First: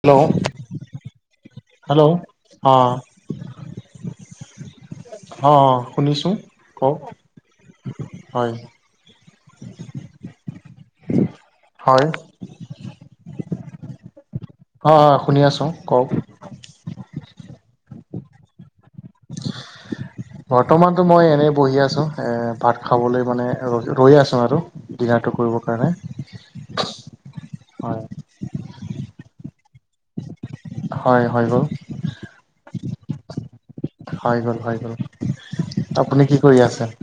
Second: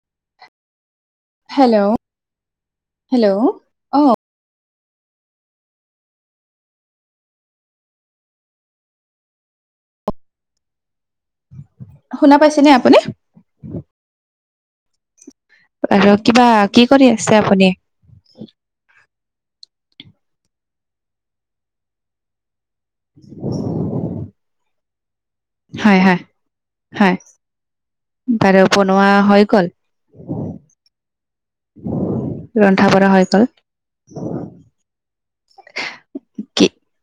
Hello hello অ। Hello অ শুনিছো কওক? হয়। হয় শুনা পাইছেনে আপুনি? অ শুনি আছোঁ কওক আৰু কিবা কি কৰি আছে আপুনি? বৰ্তমানতো মই এনেই বহি আছো, এ ভাত খাবলৈ মানে ৰ ৰৈ আছো আৰু ডিনাৰটো কৰিবৰ কাৰণে। হয় হয় হয় হয় বাৰু বনোৱা হৈ গ'ল? হয় হৈ গ'ল। ৰন্ধা বঢ়া হৈ গল। হৈ গল হৈ গ'ল, আপুনি কি কৰি আছে?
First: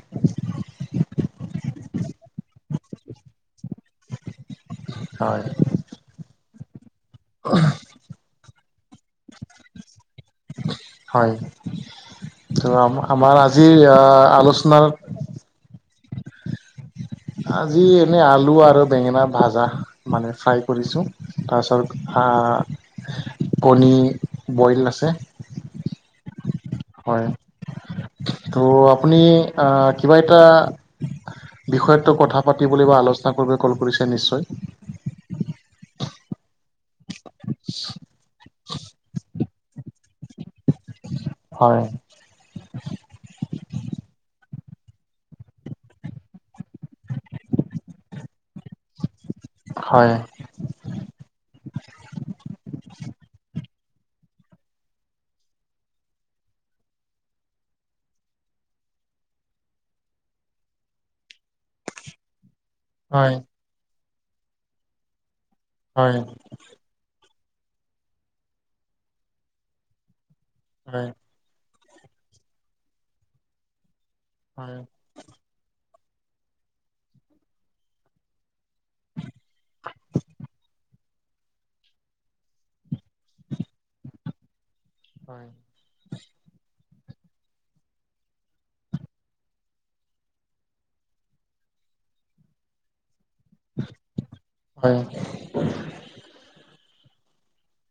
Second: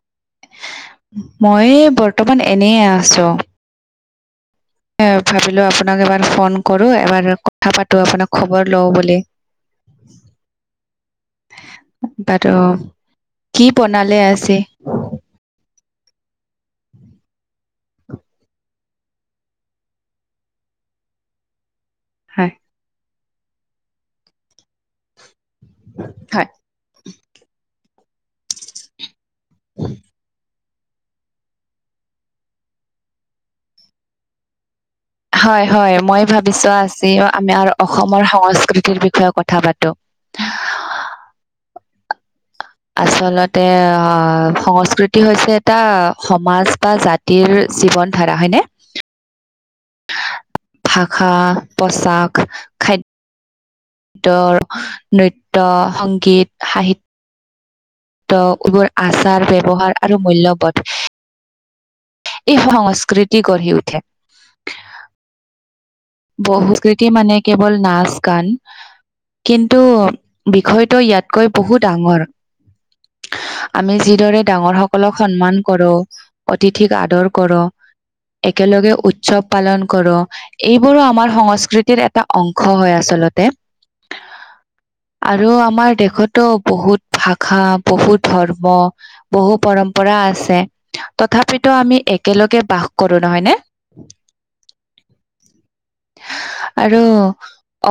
মই বৰ্তমান এনেই আছো। এ হয় ভাবিলো আপোনাক এবাৰ ফোন কৰো এবাৰ কথা পাতো আপোনাক খবৰ লওঁ বুলি। হয়, বাৰু ত আম আমাৰ কি আজি বনালে আজি আলোচনাৰ- আজি এনেই আলু আৰু বেঙেনা ভাজা মানে ফ্ৰাই কৰিছোঁ, তাৰপিছত- হাঁ হয় হাঁ কণী বইল আছে। হয়। হয়, ত' আপুনি আঁহ কিবা এটা- বিষয়ত টো কথা পাতিবলৈ বা আলোচনা কৰিব কল কৰিছে নিশ্চয়। হয় হয়, মই ভাবিচো আজি আমি আৰু অসমৰ সংস্কৃতিৰ বিষয়ে কথা পাতো। হয়। আচলতে অঁ সংস্কৃতি হৈছে এটা সমাজ বা জাত- তিৰ জীৱন ধাৰা হয়নে? হয়। ভাষা, পোচাক, খাইদ- দৰ নৃত্য, সংগীত, সাহিত- ত এইবোৰ আচাৰ ব্যৱহাৰ আৰু মূল্যবোধ। ই হয়, সংস্কৃতি গঢ়ি উঠে। হয়। বহুকৃতি মানে কেৱল নাচ গান, কিন্তু বিষয়টো হয়, হয়, ইয়াত- কৈ বহু ডাঙৰ, আমি যিদৰে হয়। ডাঙৰ সকলক- সন্মান কৰোঁ অতিথিক আদৰ কৰোঁ। একেলগে উৎসৱ পালন কৰোঁ, এইবোৰো আমাৰ সংস্কৃতিৰ এটা অংশ হয় আচলত- তে হয়, আৰু আমাৰ দেশতো বহুত- ভাষা বহু ধৰ্ম- বহু পৰম্পৰা আছে, তথাপিতো আমি একেলগে বাস কৰো নহয় নে? হয়। আৰু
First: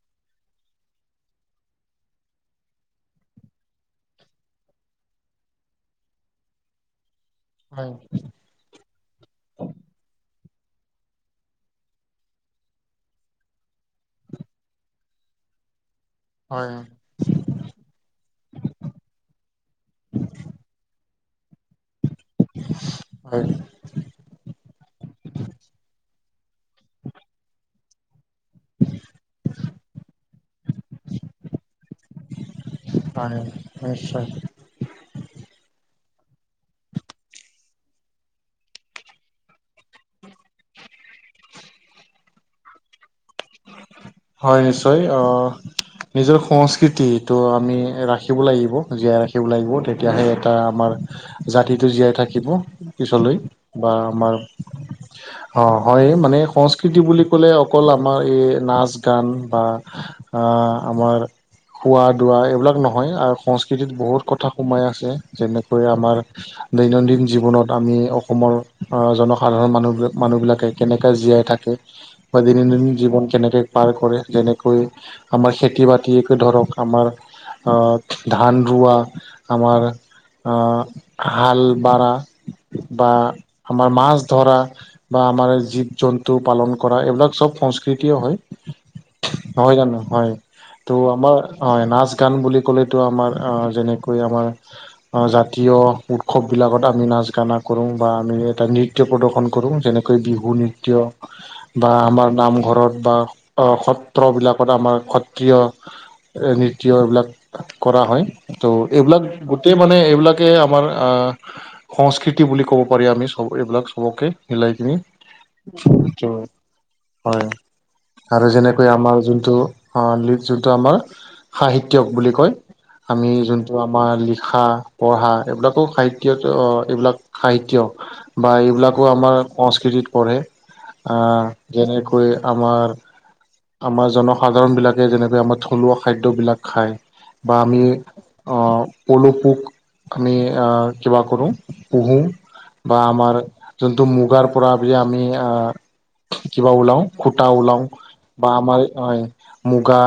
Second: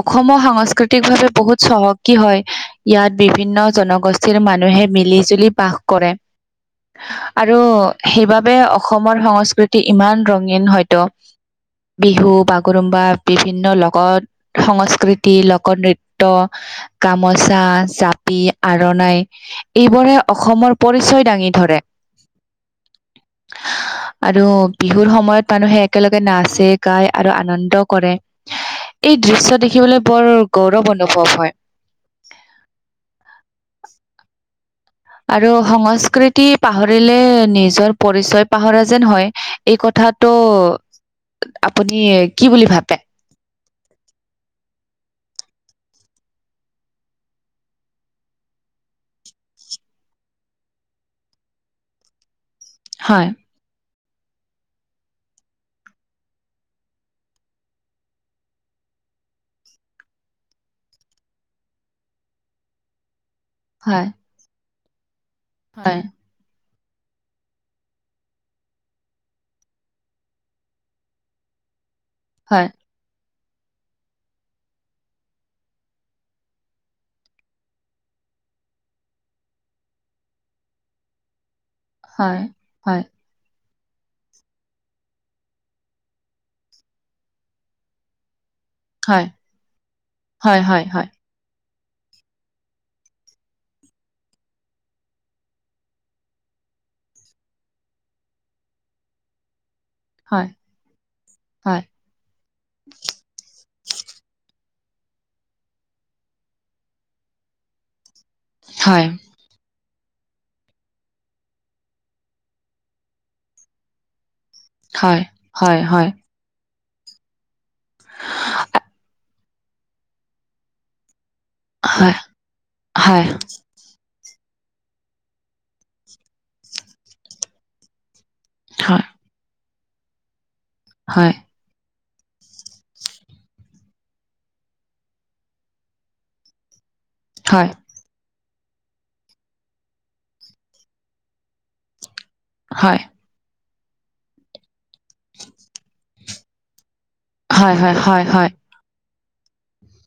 অসমো সাংস্কৃতিক ভাৱে বহুত চহকী হয়। ইয়াত বিভিন্ন জনগোষ্ঠীৰ মানুহে মিলি জুলি বাস কৰে। আৰু হয়, সেইবাবে অ- অসমৰ সংস্কৃতি ইমান ৰঙীন হয়তো বিহু- বাগৰুম্বা বিভিন্ন লোকত সংস্কৃতি, লোক নৃত্য- গামোচা, জাপি আৰু নাই। এইবোৰে অসমৰ পৰিচয় দাঙি ধৰে। হয়। আৰু বিহুৰ সময়ত মানুহে একেলগে নাচে গাই। আৰু আনন্দ কৰে, এই দৃশ্য দেখিবলৈ বৰ গৌৰৱ অনুভৱ হয়। হয়, নিশ্চয়। আৰু সংস্কৃতি পাহৰিলে নিজৰ পৰিচয় পাহৰা যেন হয়। এই কথাটো আপুনি কি বুলি ভাবে? হয় নিশ্চয়, অঁ'। নিজৰ সংস্কৃতিটো আমি ৰাখিব লাগিব জীয়াই ৰাখিব লাগিব, তেতিয়াহে এটা আমাৰ- জাতিটো জীয়াই থাকিব হয় পিছলৈ বা আমাৰ- অঁ হয় মানে, সংস্কৃতি বুলি ক'লে অকল আমাৰ এই নাচ- গান বা আমাৰ হোৱা দোৱা এইবিলাক নহয় সংস্কৃতিত হয় বহুত কথা সোমাই আছে যেনেকৈ হয় আমাৰ দৈনন্দিন জীৱনত আমি অসমৰ জনসাধাৰণ মানুহ মানুহবিলাকে কেনেকৈ জীয়াই থাকে [inaudible] বা দৈনন্দিন জীৱন কেনেকে পাৰ কৰে যেনেকৈ আমাৰ খেতি বাতিকে ধৰক আমাৰ অ ধান ৰুৱা আমাৰ অ হাল বাৰা হয় হয় বা আমাৰ মাছ ধৰা বা আমাৰ জীৱ জন্তু পালন কৰা এইবিলাক চব সংস্কৃতিও হয়। হয় নহয় জানো হয় হয় তো হয় আমাৰ হয় নাচ গান বুলি ক'লেতো আমাৰ অ যেনেকৈ আমাৰ অ জাতীয় উৎসৱবিলাকত আমি নাচ গানা কৰোঁ বা আমি এটা নৃত্য প্ৰদৰ্শন কৰোঁ যেনে কেই হয় বিহু নৃত্য হয় বা আমাৰ নামঘৰত বা অ সত্ৰবিলাকত আমাৰ সত্ৰিয় নৃত্য এইবিলাক কৰা হয় ত' হয় এইবিলাক গোটেই মানে এইবিলাকে আমাৰ আ সংস্কৃতি বুলি ক'ব পাৰি আমি চব এইবিলাক চবকে মিলাই কিনি হয় হয় হয় এইটো হয় আৰু যেনেকৈ আমাৰ যোনটো অ লিড যোনটো আমাৰ সাহিত্যক হয় বুলি কয় হয় আমি যোন আমাৰ লিখা পঢ়া এইবিলাকো সাহিত্য এইবিলাক সাহিত্য বা হয় এইবিলাকো আমাৰ সংস্কৃতিত পৰে আ হয় যেনেকৈ আমাৰ আমাৰ জনসাধাৰণ বিলাকে যেনেকৈ আমাৰ থলুৱা খাদ্যবিলাক খায় বা হয় আমি অ পলু পোক আমি কিবা কৰো পোহো হয় বা হয় আমাৰ যোনটো মুগাৰ পৰা যে আমি আ কিবা উলাও সূটা হয় ওলাও হয় হয় হয় [unintelligible] মুগা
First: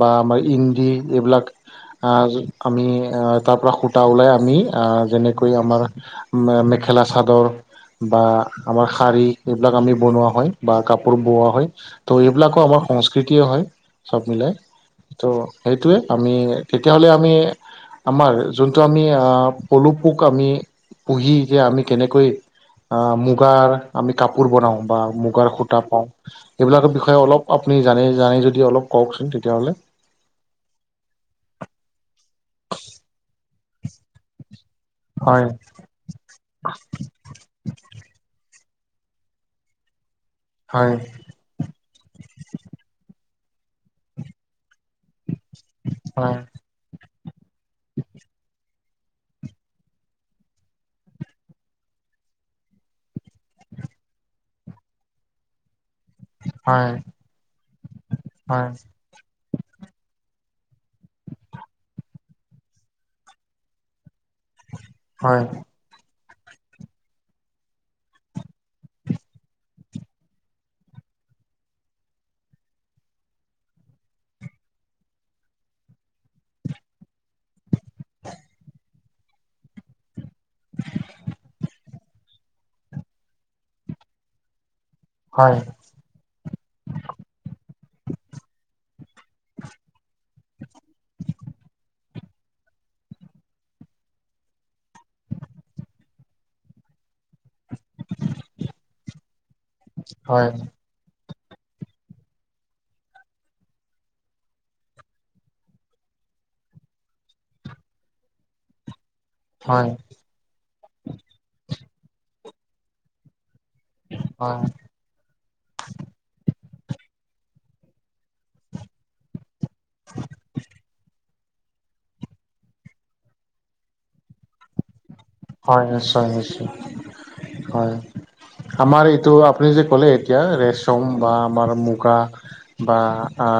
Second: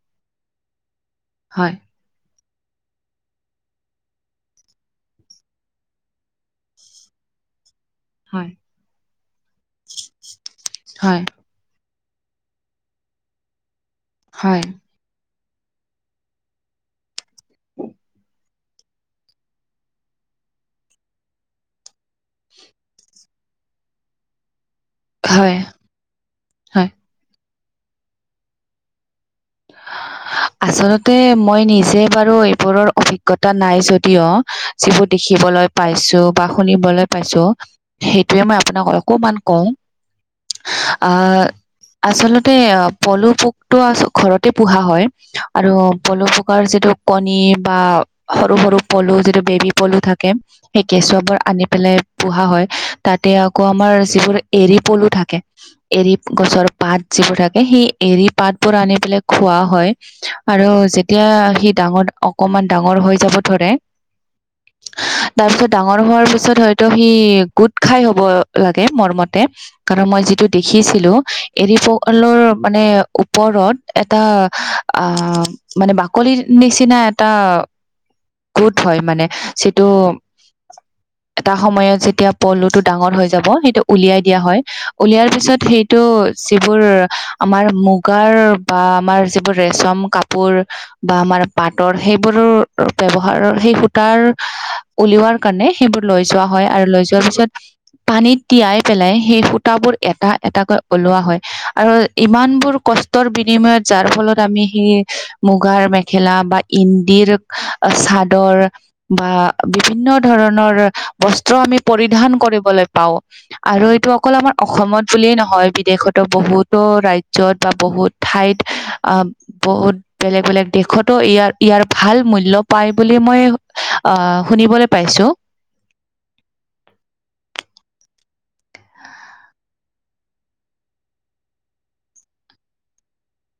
বা আমাৰ ইন্দি এইবিলাক হয় আ আমি আ তাৰ পৰা সূতা ওলাই আমি আহ যেনেকৈ আমাৰ মেখেলা চাদৰ বা আমাৰ শাৰী এইবিলাক আমি বনোৱা হয় বা কাপোৰ হয় বোৱা হয় ত' এইবিলাকো আমাৰ সংস্কৃতিয়ে হয় চব মিলাই হয় ত' সেইটোৱে আমি তেতিয়াহ'লে আমি আমাৰ যোনটো আমি আ পলু পোক আমি পুহি যে আমি কেনেকৈ অ মুগাৰ আমি কাপোৰ বনাও বা মুগাৰ হয় সূতা পাওঁ হয় এইবিলাকৰ বিষয়ে অলপ আপুনি জানে জানে যদি অলপ কওঁকচোন তেতিয়াহ'লে আচলতে মই নিজে বাৰু এইবোৰৰ অভিজ্ঞতা নাই যদিও যিবোৰ হয় দেখিবলৈ পাইছো বা শুনিবলৈ পাইছো সেইটোৱে মই আপোনাক অকমান কওঁ। হয় আহ আচলতে পলু পোকতো আ ঘৰত পোহা হয় আৰু পলু হয় পোকৰ যিটো কণী বা সৰু সৰু পলু যিটো বেবি পলু থাকে সেই কেঁচুৱাবোৰ আনি পেলাই পোহা হয় তাতে আকৌ আমাৰ যিবোৰ এৰী পলু থাকে এৰী গছৰ হয় পাত যিবোৰ থাকে সেই এৰী হয় পাতবোৰ আনি পেলাই খোৱা হয় আৰু যেতিয়া সি ডাঙৰ অকমান ডাঙৰ হৈ যাব ধৰে হয় তাৰপিছত - ডাঙৰ হোৱাৰ পিছত হয়তো সি গোট খাই হ'ব লাগে মোৰমতে - কাৰণ মই যিটো দেখিছিলো এৰী পলুৰ মানে ওপৰত - এটা আহ মানে বাকলিৰ নিচিনা এটা - গোট হয় মানে চিটো - এটা সময়ত যেতিয়া পলুটো ডাঙৰ হৈ যাব সেইটো উলিয়াই দিয়া হয়। উলিয়াৰ হয় পিছত সেইটো যিবোৰ আমাৰ মুগাৰ - বা আমাৰ যিবোৰ ৰেচম কাপোৰ - বা আমাৰ পাটৰ সেইবোৰৰ ব্যৱহাৰৰ সেই সূতাৰ - উলিওৱাৰ কাৰণে সেইবোৰ লৈ যোৱা হয় আৰু লৈ যোৱাৰ পিছত - পানীত তিয়াই পেলাই সেই সূতাবোৰ এটা হয় এটাকৈ - ওলোৱা হয় আৰু ইমান বোৰ কষ্টৰ বি নিময়ত যাৰ ফলত আমি সেই মুগাৰ মেখেলা বা ইন্দিৰক চাদৰ - বা হয় বিভিন্ন ধৰণৰ বস্ত্ৰ আমি পৰিধান কৰিবলে পাও। আৰু এইটো অকল আমাৰ হয় অসমত বুলিয়েই নহয় বিদেশতো বহুতো ৰাজ্যত বা বহুত - ঠাইত, অ বহুত বেলেগ বেলেগ দেশতো ইয়াৰ - ইয়াৰ ভাল মূল্য পায় বুলি মই আহ শুনিবলে পাইছো। হয় নিশ্চয় নিশ্চয়, হয়। আমাৰ এইটো আপুনি যে ক'লে এতিয়া ৰেচম বা আমাৰ মুগা - বা অ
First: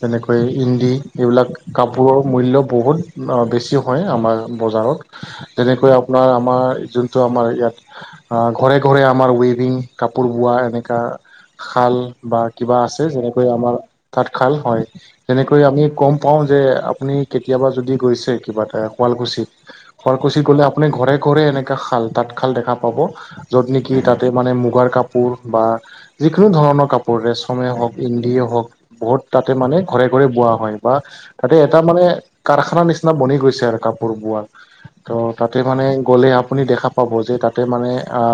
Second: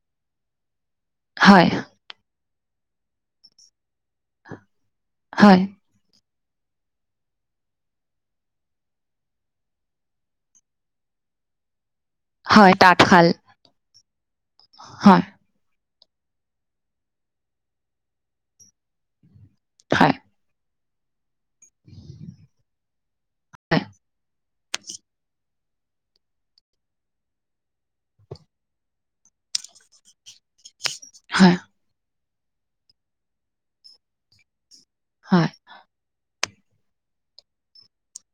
যেনেকৈ ইন্দি। এইবিলাক হয় কাপোৰৰ মূল্য বহুত অ বেছি হয় আমাৰ বজাৰত। হয় যেনেকৈ আপোনাৰ আমাৰ যোনটো আমাৰ ইয়াত - ঘৰে ঘৰে আমাৰ ৱেভিং কাপোৰ বোৱা এনেকা শাল - বা হয় কিবা আছে তাঁতশাল যেনেকৈ আমাৰ তাত শাল হয়, তেনে কৈ আমি গম পাওঁ যে আপুনি কেতিয়াবা যদি গৈছে কিবা এটা শুৱালকুছিত - হয়। কুছি গলে আপুনি ঘৰে ঘৰে এনেকা শাল তাঁতশাল দেখা পাব, যত নেকি তাতে মানে মুগাৰ কা পোৰ বা - যিকোনো ধৰণৰ কাপোৰ ৰেচমেই হওক ইণ্দিয়ে হওক বহুত তাতে মানে ঘৰে ঘৰে বোৱা হয়। বা তাতে এটা মানে কাৰখানা নিচিনা বনি গৈছে আৰু কাপোৰ বোৱা। ত' তাতে মানে গ'লে আপুনি দেখা পাব যে তাতে মানে আ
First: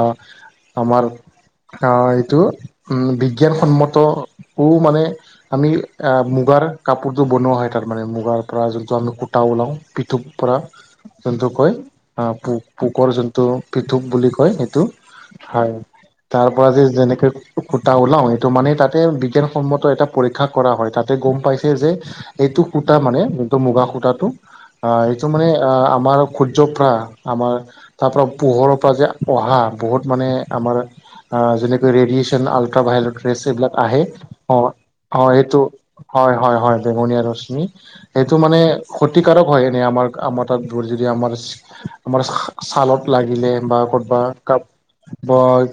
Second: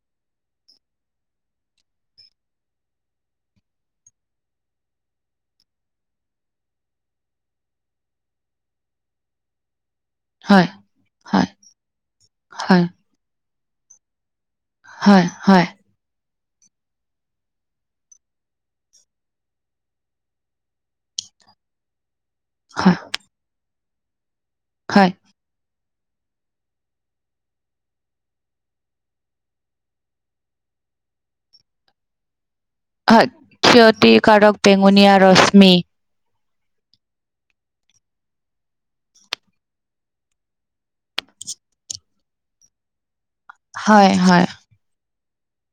আমাৰ - অঁ এইটো উম বিজ্ঞানসন্মত ও মানে - আমি আঁ মুগাৰ কাপোৰটো বনোৱা হয় তাতমানে মুগাৰ পৰা যোনটো আমি সুতা ওলাওঁ - পৃঠুক পৰা। যোনটো কয় আহ পোক পোকৰ যোনটো পৃথুক বুলি কয় সেইটো হয়। তাৰ পৰা যে যেনেকে সুতা ওলাও সেইটো মানে তাতে বিজ্ঞানসন্মত এটা পৰী ক্ষা কৰা হয়, তাতে গম পাইছে যে - সেইটো সূতা মানে যোনটো মুগা সূতাটো অ এইটো মানে অ - আমাৰ সূৰ্য্য পৰা আমাৰ - তাৰ পৰা পোহৰৰ পৰা যে অহা বহুত মানে আমাৰ অঁ যেনেকৈ ৰেডিয়েচন আল ট্ৰাভাইলেট ৰেছ এইবিলাক আহে অ বেঙুনীয়া অ সেইটো। ৰশ্মি। হয় হয় হয় বেঙুনীয়া ৰশ্মি সেইটো মানে ক্ষতিকাৰক হয় এনেই আমাৰ আমাৰ তাত - তোৰ যদি আমাৰ আমাৰ ছালত লাগিলে বা হয়, কতবা হয়, কাপ বয়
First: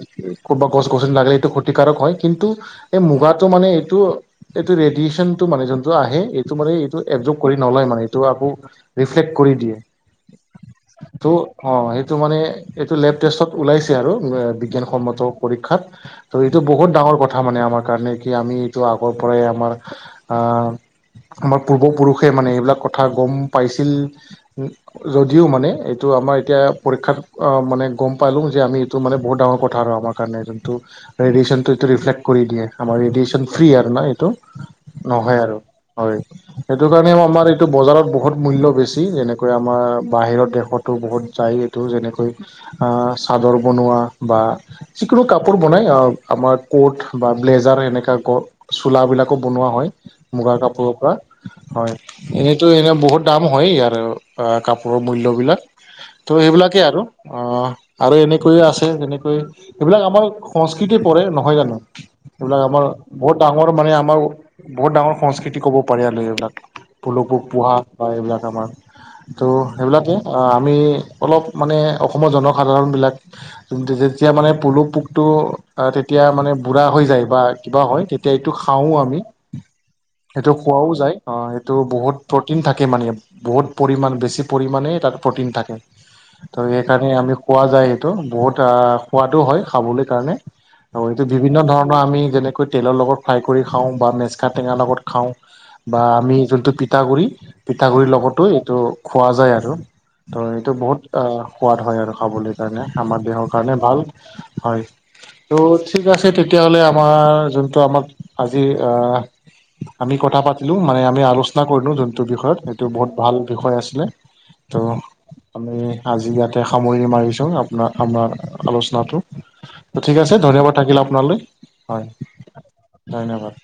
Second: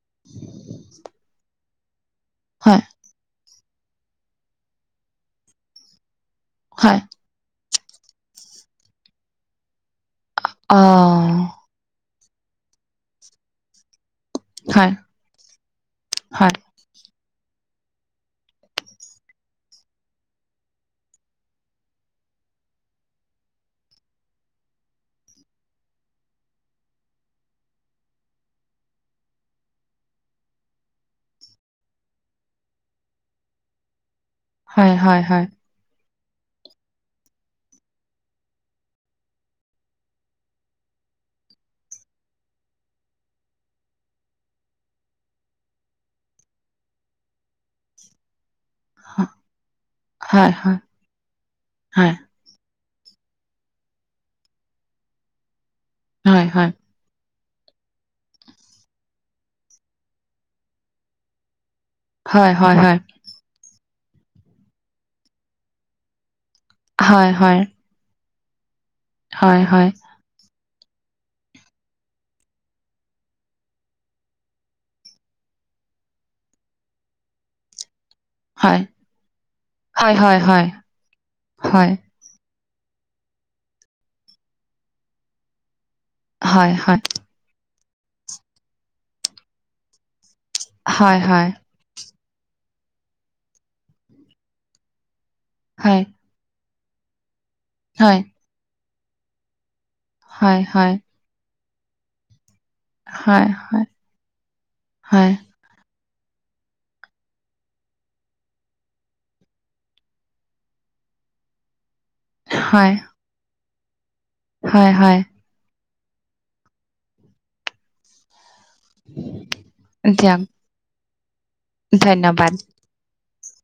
ক'বা গছ গছনি লাগেলেটো ক্ষতিকাৰক হয় কিন্তু হয়, এই মুগাত - টো মানে এইটো এইটো ৰেদিচনটো মানে যোনটো আঁহে এইটো মানে এইটো হয়, এজো - কৰি নলয় মানে আকৌ ৰিফ্লেক কৰি দিয়ে। অ'। টো অ' সেইটো মানে এইটো লেভ টেষ্টত ওলাইছে আৰু। ৱে হয়, বিজ্ঞানসন্মত পৰীক্ষাত ত' হয়, এইটো বহুত ডাঙৰ কথা মানে আমাৰ। মানে কি আমি এইটো আগৰ পৰাই আমাৰ আ আমাৰ পূৰ্বপুৰুষে মানে এইবিলাক কথা গম পাইছিল। উ যদিও মানে এইটো আমাৰ এতিয়া পৰীক্ষাত মানে গম পালো যে আমি তো মানে বহুত ডাঙৰ কথা আৰু আমাৰ কাৰণে যোনটো ৰেডিয়েচনটোটো ৰিফ্লেক্ট কৰি দিয়ে আমাৰ ৰেডিয়েচন ফ্ৰী আৰু না এইটো। হয়, হয়, নহয় হয়, আৰু হয় সেটো কাৰণে আমাৰ এইটো বজাৰত বহুত মূল্য বেছি যেনে কৈ আমাৰ বাহিৰ দেশতো বহুত যায় এইটো যেনেকৈ আ চাদৰ বনোৱা বা যিকোনো কাপোৰ বনাই আহ আমাৰ ক'ট বা ব্লেজাৰ সেনেকা গ চোলা বিলাকো বনোৱা হয় হয়, হয়, মুগাৰ কাপোৰৰ পৰা হয়। এনেইতো এনেই বহুত দাম হয় ইয়াৰ কাপোৰৰ মূল্যবিলাক তো হয়, হয়, সেইবিলাকেই আৰু। অ আৰু এনেকৈয়ে আছে যেনেকৈ এইবিলাক আমাৰ সংস্কৃতিয পৰে নহয় জানো। হয়, হয়, এইবিলাক হয়, আমাৰ বহুত ডাঙৰ মানে আমাৰ বহুত ডাঙৰ সংস্কৃতি কব পাৰি আৰু এইবিলাক। পল হয়, হয়, হয়, বোৰ পোহা বা এইবিলাক আমাৰ ত' হয়, সেইবিলাকে‌ আহ আমি অলপ মানে অসমৰ জনসাধাৰণ বিলাক যেতিয়া মানে পলু পোকটো তেতিয়া মানে বুঢ়া হৈ যায় বা কিবা হয় ত'এইটো খাওঁ আমি হয়, সেইটো হয়, হয়, খোৱাও যায় অ সেইটো বহুত প্ৰটিন থাকে মানে বহুত পৰিমাণ বেছি পৰিমাণে তাত প্ৰটিন থাকে। ত' সেইকাৰণে আমি কোৱা যায় সেইটো বহুত আ সোৱাদ হয় খাবলৈ কাৰণে। আৰু এইটো বিভিন্ন ধৰণৰ আমি যেনেকৈ তেলৰ লগত ফ্ৰাই কৰি খাওঁ বা মেচকা টেঙা লগত খাওঁ বা আমি যোনটো পিঠাগুৰি পিঠাগুৰিৰ লগতো টো খোৱা যায় আৰু ত এইটো বহুত আ সোৱাদ হয় আৰু খাবলৈ। কাৰণে আমাৰ দেহৰ কাৰণে ভাল হয়। ত' ঠিক আছে তেতিয়াহলে আমাৰ যোনটো আমাক আজি অ আমি কথা পাতিলো মানে আমি আগষ্ট আলোচনা কৰিলো যোনটো বিষয়ত সেইটো বহুত ভাল বিষয় আছিলে ত' আমি আজি ইয়াতে সামৰি মাৰিছো আপোনাৰ আমাৰ আলোচনাটো টো ঠিক আছে দিয়ক ধন্যবাদ থাকিল আপোনালে। ধন্যবাদ। ধন্যবাদ।